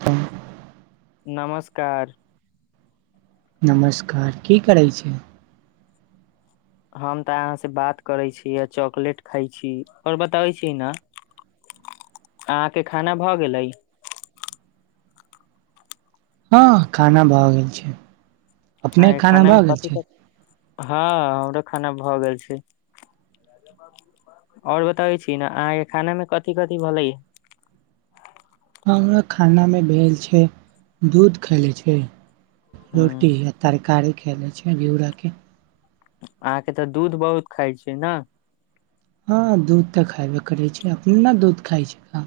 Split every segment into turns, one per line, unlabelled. त।
नमस्कार।
नमस्कार, की करैत छै?
हम तऽ अहाँसँ बात करै छी आ चॉकलेट खाइ छी, आओर बताबै छी ने। अहाँके खाना भऽ गेलै?
हँ, खाना भऽ गेल छै, अपने
अहाँके
खाना
मे
भऽ गेल
कथि
छै।
कथि हँ, हमरौ खाना भऽ गेल छै। आओर बताबै छियै ने अहाँके, खानामे कथि कथि भेलै ह।
हमरा खानामे भेल छै दूध, खाय लेल
हम्म,
रोटी आ। तरकारी खा लेलहुँ छै, घिउराके।
अहाँ तऽ दूध बहुत खाइ छी ने।
हँ, दूध तऽ खएबे करै छै, अपन नै दूध खाइत छै।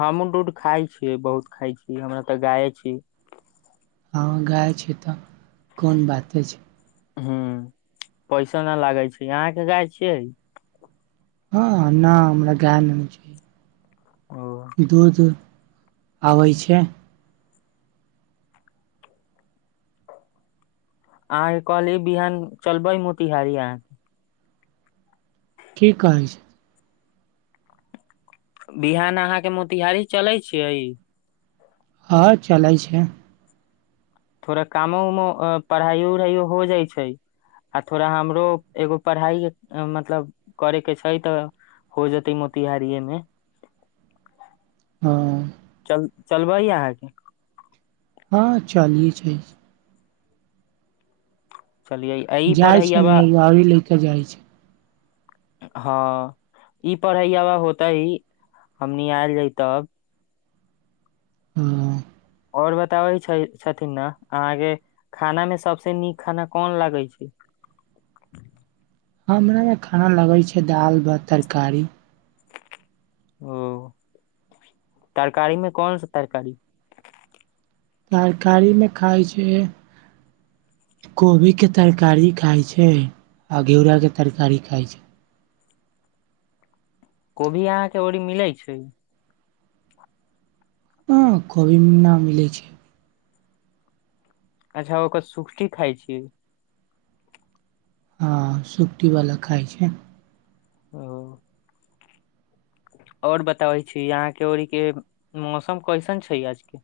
हमहुँ दूध खाइ छियै, बहुत खाइ छियै, हमरा तऽ गाय छै।
हँ, गाय छै तऽ कोन बात अछि।
हूॅं पैसा न लागै छै अहाँ के गाय छियै
हँ न हम गाय ल [unintelligible]
ओ
च दूध आबै छै
आई कहलियै बिहान चलबै मोतिहारी अहाँ
की कहै छी
बिहान अहाँ के मोतिहारी चलै छियै।
हँ चलैत छै।
थोड़ा कामो उमो पढ़ाइयो उढ़ाइयो हो जाइ छै आ थोड़ा हमरो एगो पढ़ाइ मतलब करै के छै तऽ हो जतै मोतिहारीये मे
हँ
चल चलबैऽ अहाँके
हँ चली छै
चलियै आ ई
जाइत छै
पढ़ैयाबा
ने गड़ी ले कऽ जाइत छै
हँ ई पढ़ैया में होतेइ हमनी आयल तब
हँ
और बताबै छै छथिन ने अहाँ के खाना मे सबसे नीक खाना कोन लागै छै
हमरा यहां खाना लगैत छै दालि भात तरकारी
ओ तरकारी मे कोनसा तरकारी
तरकारी मे खाइ छै कोबी के तरकारी खाइत छै आ घिउराके तरकारी खाइत छै
कोबी अहाँके ओरी मिलैत छै।
हं कभी न मिलै छै
अच्छा ओकर सुखटी खाइ छियै
हँ सुपटी वालला खाइ छै
ओ आओर बताबै छी, अहाँके ओईरी के मौसम केहन छै आइके?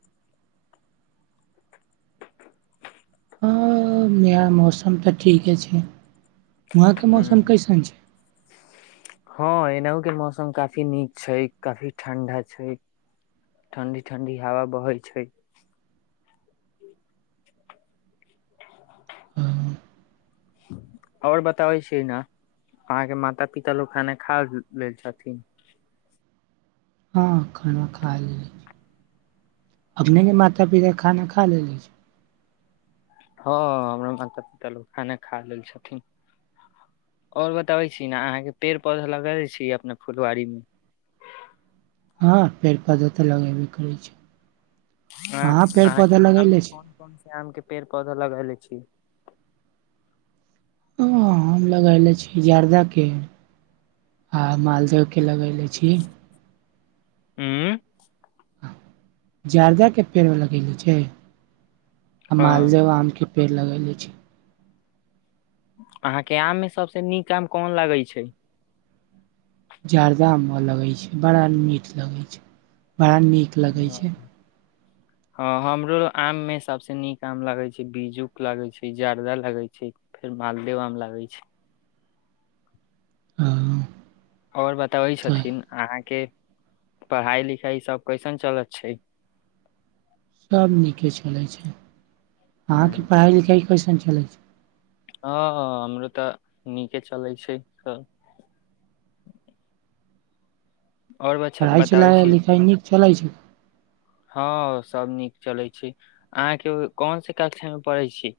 अऽनया मौसम तऽ ठीके छै वहाँके मौसम
हूँ
कैसन छै
[inaudible] हँ एनाहु के मौसम काफी नीक छै काफी ठण्ढा छै ठंडी ठंडी हवा बहै छै।
हां
और बताबै छियै न अहाँके माता पिता लोग खाना खा लैऽ छथिन
हँ खाना खा लेले छी अपनेके माता पिता खाना खा लेले छी
हँ हमरो माता पिता लोक खाना खा लेल छथिन और बताबै छी न अहाँ के पेड़ पौधा लगैले छी अपना फुलवारी मे
हँ पेड़ पौधा तऽ लगैबे करै छै
आ अहाँके आम
लगेले
मे
छी
कोन कोन से आम के पेड़ पौधा लगैले छियै
हँ हम लगैले छी जर्दाके आ मालदहो के लगैले छियै
उँ
जार्दा के पेड़ लगेले छै आ
अ
मालदेव आमके पेड़ लगाए लै छै
अहां के आम मे सबसे नीक आम कोन लागै छै
जरदा आम लगे छै बड़ा मीठ लगे छै बड़ा नीक लगै
हँ।
छै
हँ हमरो आम मे सबसे नीक आम लगै छै बीजूक लगै छै जर्दा लगै छै फेर मालदेव आम लागै छै
हँ
और बतबै
तऽ
छथिन अहाँके पढ़ाई लिखाई सब कैसन चलत छै
सब नीके चलै छै,
हँ
अहाँक पढ़ाइ-लिखाइ केहन चलै छै?
हँ हमरो तऽ नीके चलै छै सब आओर बश
पढ़ाइ
बताबै
चलाइ
छी।
लिखाइ नीक चलै छै
हँ सब नीक चलै छै। अहाँके कोनसे कक्षामे पढ़ै छियै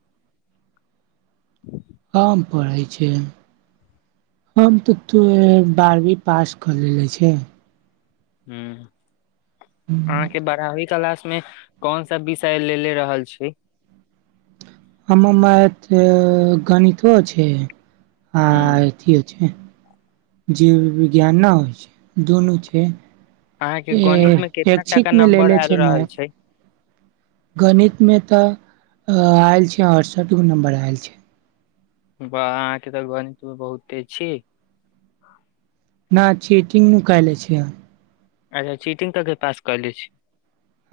हम पढ़ै छी हम तऽ त टुवेल बारहवीं पास क लेल लै छै
ह अहाँके बारावी क्लास मे कोन सा विषय ले ले रहल छै
हमर मैथ गणितो छै आ
हम्म
अथियो छै जीव विज्ञान न दूनू छै
अहाँके गणित मे कितना टाका
एच्छिक मे
नंबर
लेने
आयल
छै
रहल
मैथ गणित मे तऽ आयल छै अड़सठ नम्बर आयल छै
बा अहांके तऽ गणीत मे बहुत तेज छी
ना चीटिंग नु कएले छियै
अच्छा, चीटिंग क क पास कयले छी।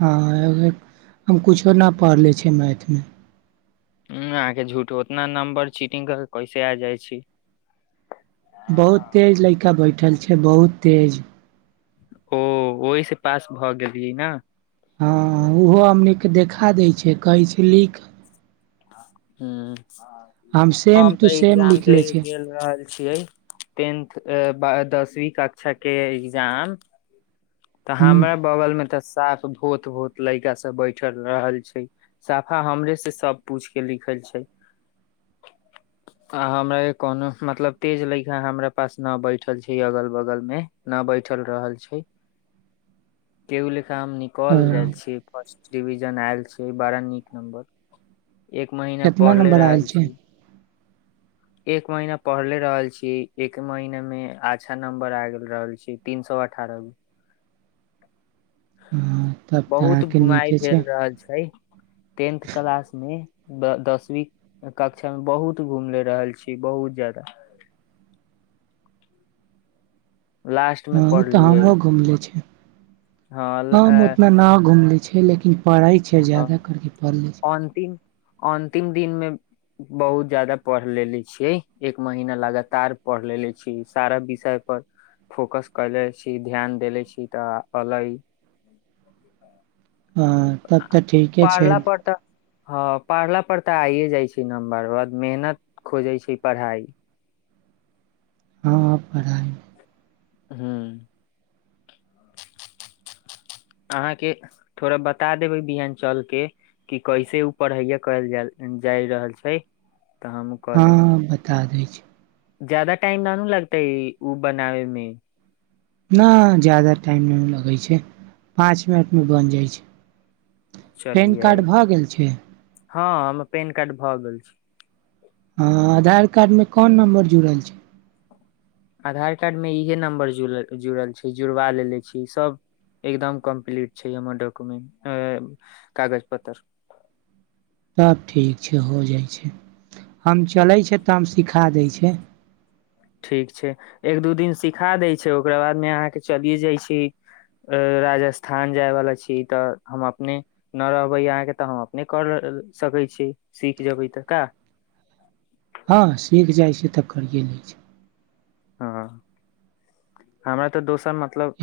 हँ एहिबेर हम कुछो न पढ़ले छियै मैथ मे
उ अहाँकेँ झूठ उतना नम्बर चीटिंग कऽ के कैसे आबि जाइत अछि?
बहुत तेज ल‌इका बैठल छै बहुत तेज
ओ ओहि से पास भऽ गेलियै न
हँ ओहो हमनीके देखा दै छै कहै छै लिख सेम
हम
टू
तऽ
सेम
एग्जाम दे
लिखले छै
गेल रहल छियै टेंथ अ बा दसवीं कक्षा के एग्जाम तऽ
हूँ
हमरा बगल में तऽ साफ भोथ भोथ ल‌इका सब बैठल रहल छै साफा हमरे से सब पूछि के लिखै छै अ हमरा कोनो स मतलब तेज लैइका हमरा पास न बैठल छै अगल बगल मे न बैठल रहल छै केहु लेखा हम निकल जाय छियै फर्स्ट डिविजन आयल छियै बड़ा नीक नम्बर एक महीना
कितना
पढ़ले
नम्बर आयल
रहल
छै
छी। एक महीना पढ़ले रहल छी एक महीना में अच्छा नंबर आ गेल रहल छी तीन स अठारह
हँ तब तऽ
बहुत
अहाँके
घुमाय
नीके
भेल
छै
रहल छै टेंथ क्लास मे दस दसमी कक्षामे बहुत घूमले रहल छी, बहुत ज्यादा लास्ट मे
हं उ त
पढ़लियै
हमहुं घुमले छियै हम
हँ
उतना न घुमले छै लेकिन पढ़ै छै जादा करिक पढ़ लै छै
अंतिम अन्तिम दिन मे बहुत ज्यादा पढ़ लेलेे छियै एक महीना लगातार पढ़ लेलेे छियै सारा विषय पर फोकस कयले छि ध्यान देले छि तऽ अलै
हँ तब तऽ ठीके छै
पढ़ला पर तऽ हँ पढ़ला पर तऽ आइये जाय छै नम्बर ओकर बाद मेहनत खोजै छै पढ़ाई
हँ ह पढ़ाई
हू अहाँके थोड़ा बता देबै बिहान चल के कि कैसे ओ पढ़ैया कहल जा जाय रहल छै तऽ हम
हँ बता दै छी
ज्यादा टाइम न न लगतेै उ बनाबै मे
नहि ज्यादा टाइम नहि लगै छै पाँच मिनटमे बनि जाय छै पैन
चलियै
कार्ड भऽ गेल छै
हँ हमर पेन कार्ड भऽ गेल छै
हँ आधार कार्ड में कौन नम्बर जुड़ल छै
आधार कार्ड मे इहे नम्बर जुड़ल जुड़ल छै जुड़वा लेेले छी सभ एकदम कम्प्लीट छै हमर डॉक्युमेंट कागज पत्तर
तब ठीक छै हो जाइ छै हम चलै छै तब हम सिखा दै छै
ठीक छै एक दू दिन सिखा दै छै ओकरा बादमे अहाँके चलिये जाय छी राजस्थान जायवाला छी तऽ हम अपने न रहबै अहाँके तऽ हम अपने कर सकै छियै सीख जेबै तऽ का
हँ सीख जाय छै तऽ करिये लै छै
हँ हमरा तऽ दोसर मतलब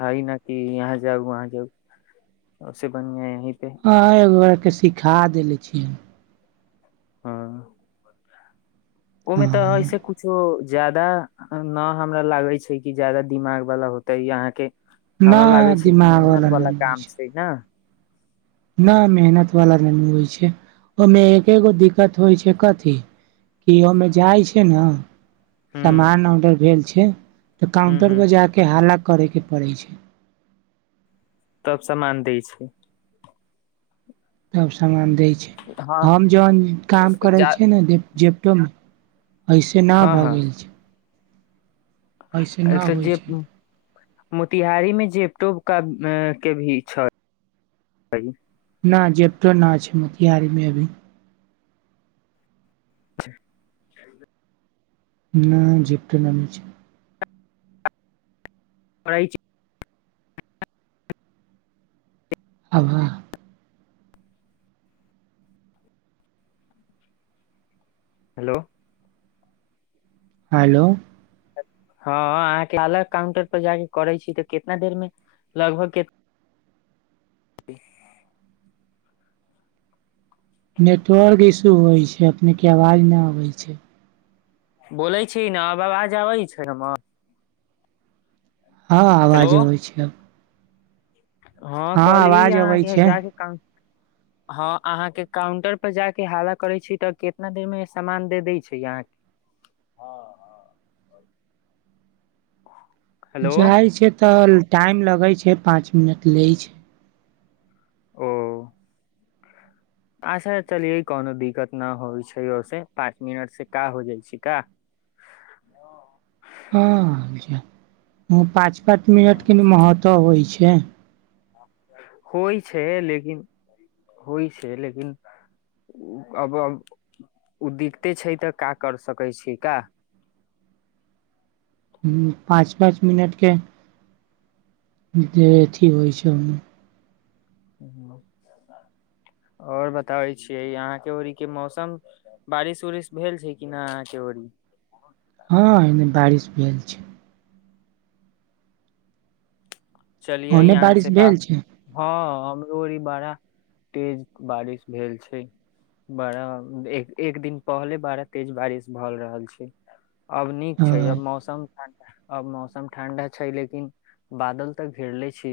हय न कि यहाँ जाउ वहाँ जाउ ओ से बनियाँ यहीं पे
हँ एकगोरे के सिखा देले छियै
हँ ओय मे तऽ
हँ
ऐसे कुछो ज्यादा न हमरा लागे छै कि जादा दिमाग वाला होतै यहाँके
ना
हमरा लागै छै कि मेहनत
दिमागवला ना
वाला काम छै न
न मेहनत वला नहि होय छै ओमे एकेगो दिक्कत होइ छै कथि कि ओमे जाय छै ने
ह
सामान ऑर्डर भेल छै तऽ
ह
काउंटर
ह
पर जा कऽ हाल्ला करयके पड़ै छै
तब सामान दै छै
तब सामान दै छै
हँ
हम जहन काम करै
जा
छियै ने जे जेपटो मे ऐसे ना
हँ
भऽ गेल छै ऐसे
ए
ना
तऽ
होइ
जे
छै
मोतिहारी मे जेबटोब का के भी छल
ना जेपटो ना छै मोतिहारी मे अभी
[unintelligible]
नहि जिप्टो नामे छै
पढ़ाई छै
आबा
हेलो
हायलो
हँ अहाँके अलग काउंटर पर जाकऽ करै छी तऽ कितना देर मे लगभग के
नेटवर्क इशू होय छै अपने के आवाज नहि आबै छै
बोलै छी ने आब आबाज आबै छै हमर
हँ
हेलो
आवाज अबै छै अब
हँ कहली
आवाज
यहाँ
अबै
के
छै
जाके काउ हँ अहाँके काउंटर पर जा के हाला करै छी तऽ के तना देर मे सामान दे दै छै अहाँके हँ हँ हेलो
जाइ छै तऽ टाइम लगै छै पाँच मिनट लै छै
ओ अच्छा चलिये कोनो दिक्कत ना होय छै ओहिस पाँच मिनट से का हो जाय छै का हँ
हँ पाँच पाँच मिनट
हाँ,
क ने महत्व होय छै
होय छै लेकिन होय छै लेकिन अब उ दिक्कते छै तऽ का कर सकै छी का
पाँच पाँच मिनट के जे अथी होय छै हम
आओर बताबै छियै यहाँके ओरीक के मौसम बारिश उरिश भेल छै कि नहि अहाँ के ओरी
हँ एने बारिश भेल छै
चलियए
ओने
यहाँ
बारिश
से बात
भेल छै
हँ हमरो ई बड़ा तेज बारिश भेल छै बड़ा एक एक दिन पहले बड़ा तेज बारिश भऽ रहल छै अब नीक छै
हँ
अब मौसम ठण्ड अब मौसम ठंड छै लेकिन बादल तऽ घेरले छी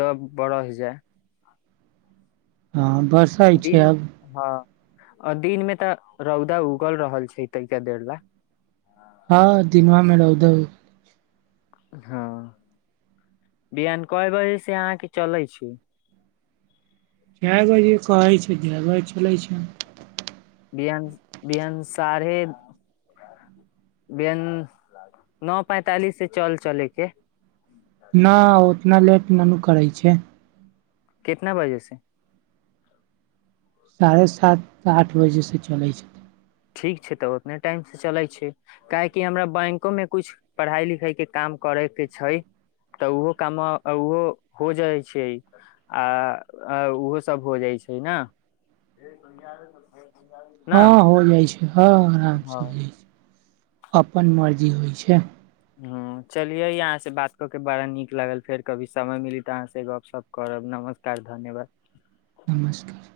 जब बड़ जाए
हँ बस
दिन हँ दिन में तऽ रौदा उगल रहल छै तैाके देर ला
हँ दिनमा मे रउध उ
हँ बिहान कएय बजे से अहाँके चलै छी
जय बजे कहै छै जय बजे चलैत छै
बिं बिहंसारे बेंन नओ पैंतालिस से चल चल के
न उतना लेट न न करै छै
कितना बजे से
साढ़े सात आठ बजेसँ चलै छै
ठीक छै तऽ ओतने टाइमसँ चलैत छै काहेकि हमरा बैंको में कुछ पढ़ाई लिखाई के काम करे के छै तऽ ओहो काम ओहो हो जाइ छै आ ओहो सभ हो जाइ छै ने [unintelligible] ने
हँ हो जाइ छै हँ आरामसँ हो जाइ छै अपन मर्जी होइ छै
ह चलिये अहाँ से बात कऽ के बड़ा नीक लागल फेर कभी समय मिली तऽ अहाँ से गप सप करब नमस्कार धन्यवाद
नमस्कार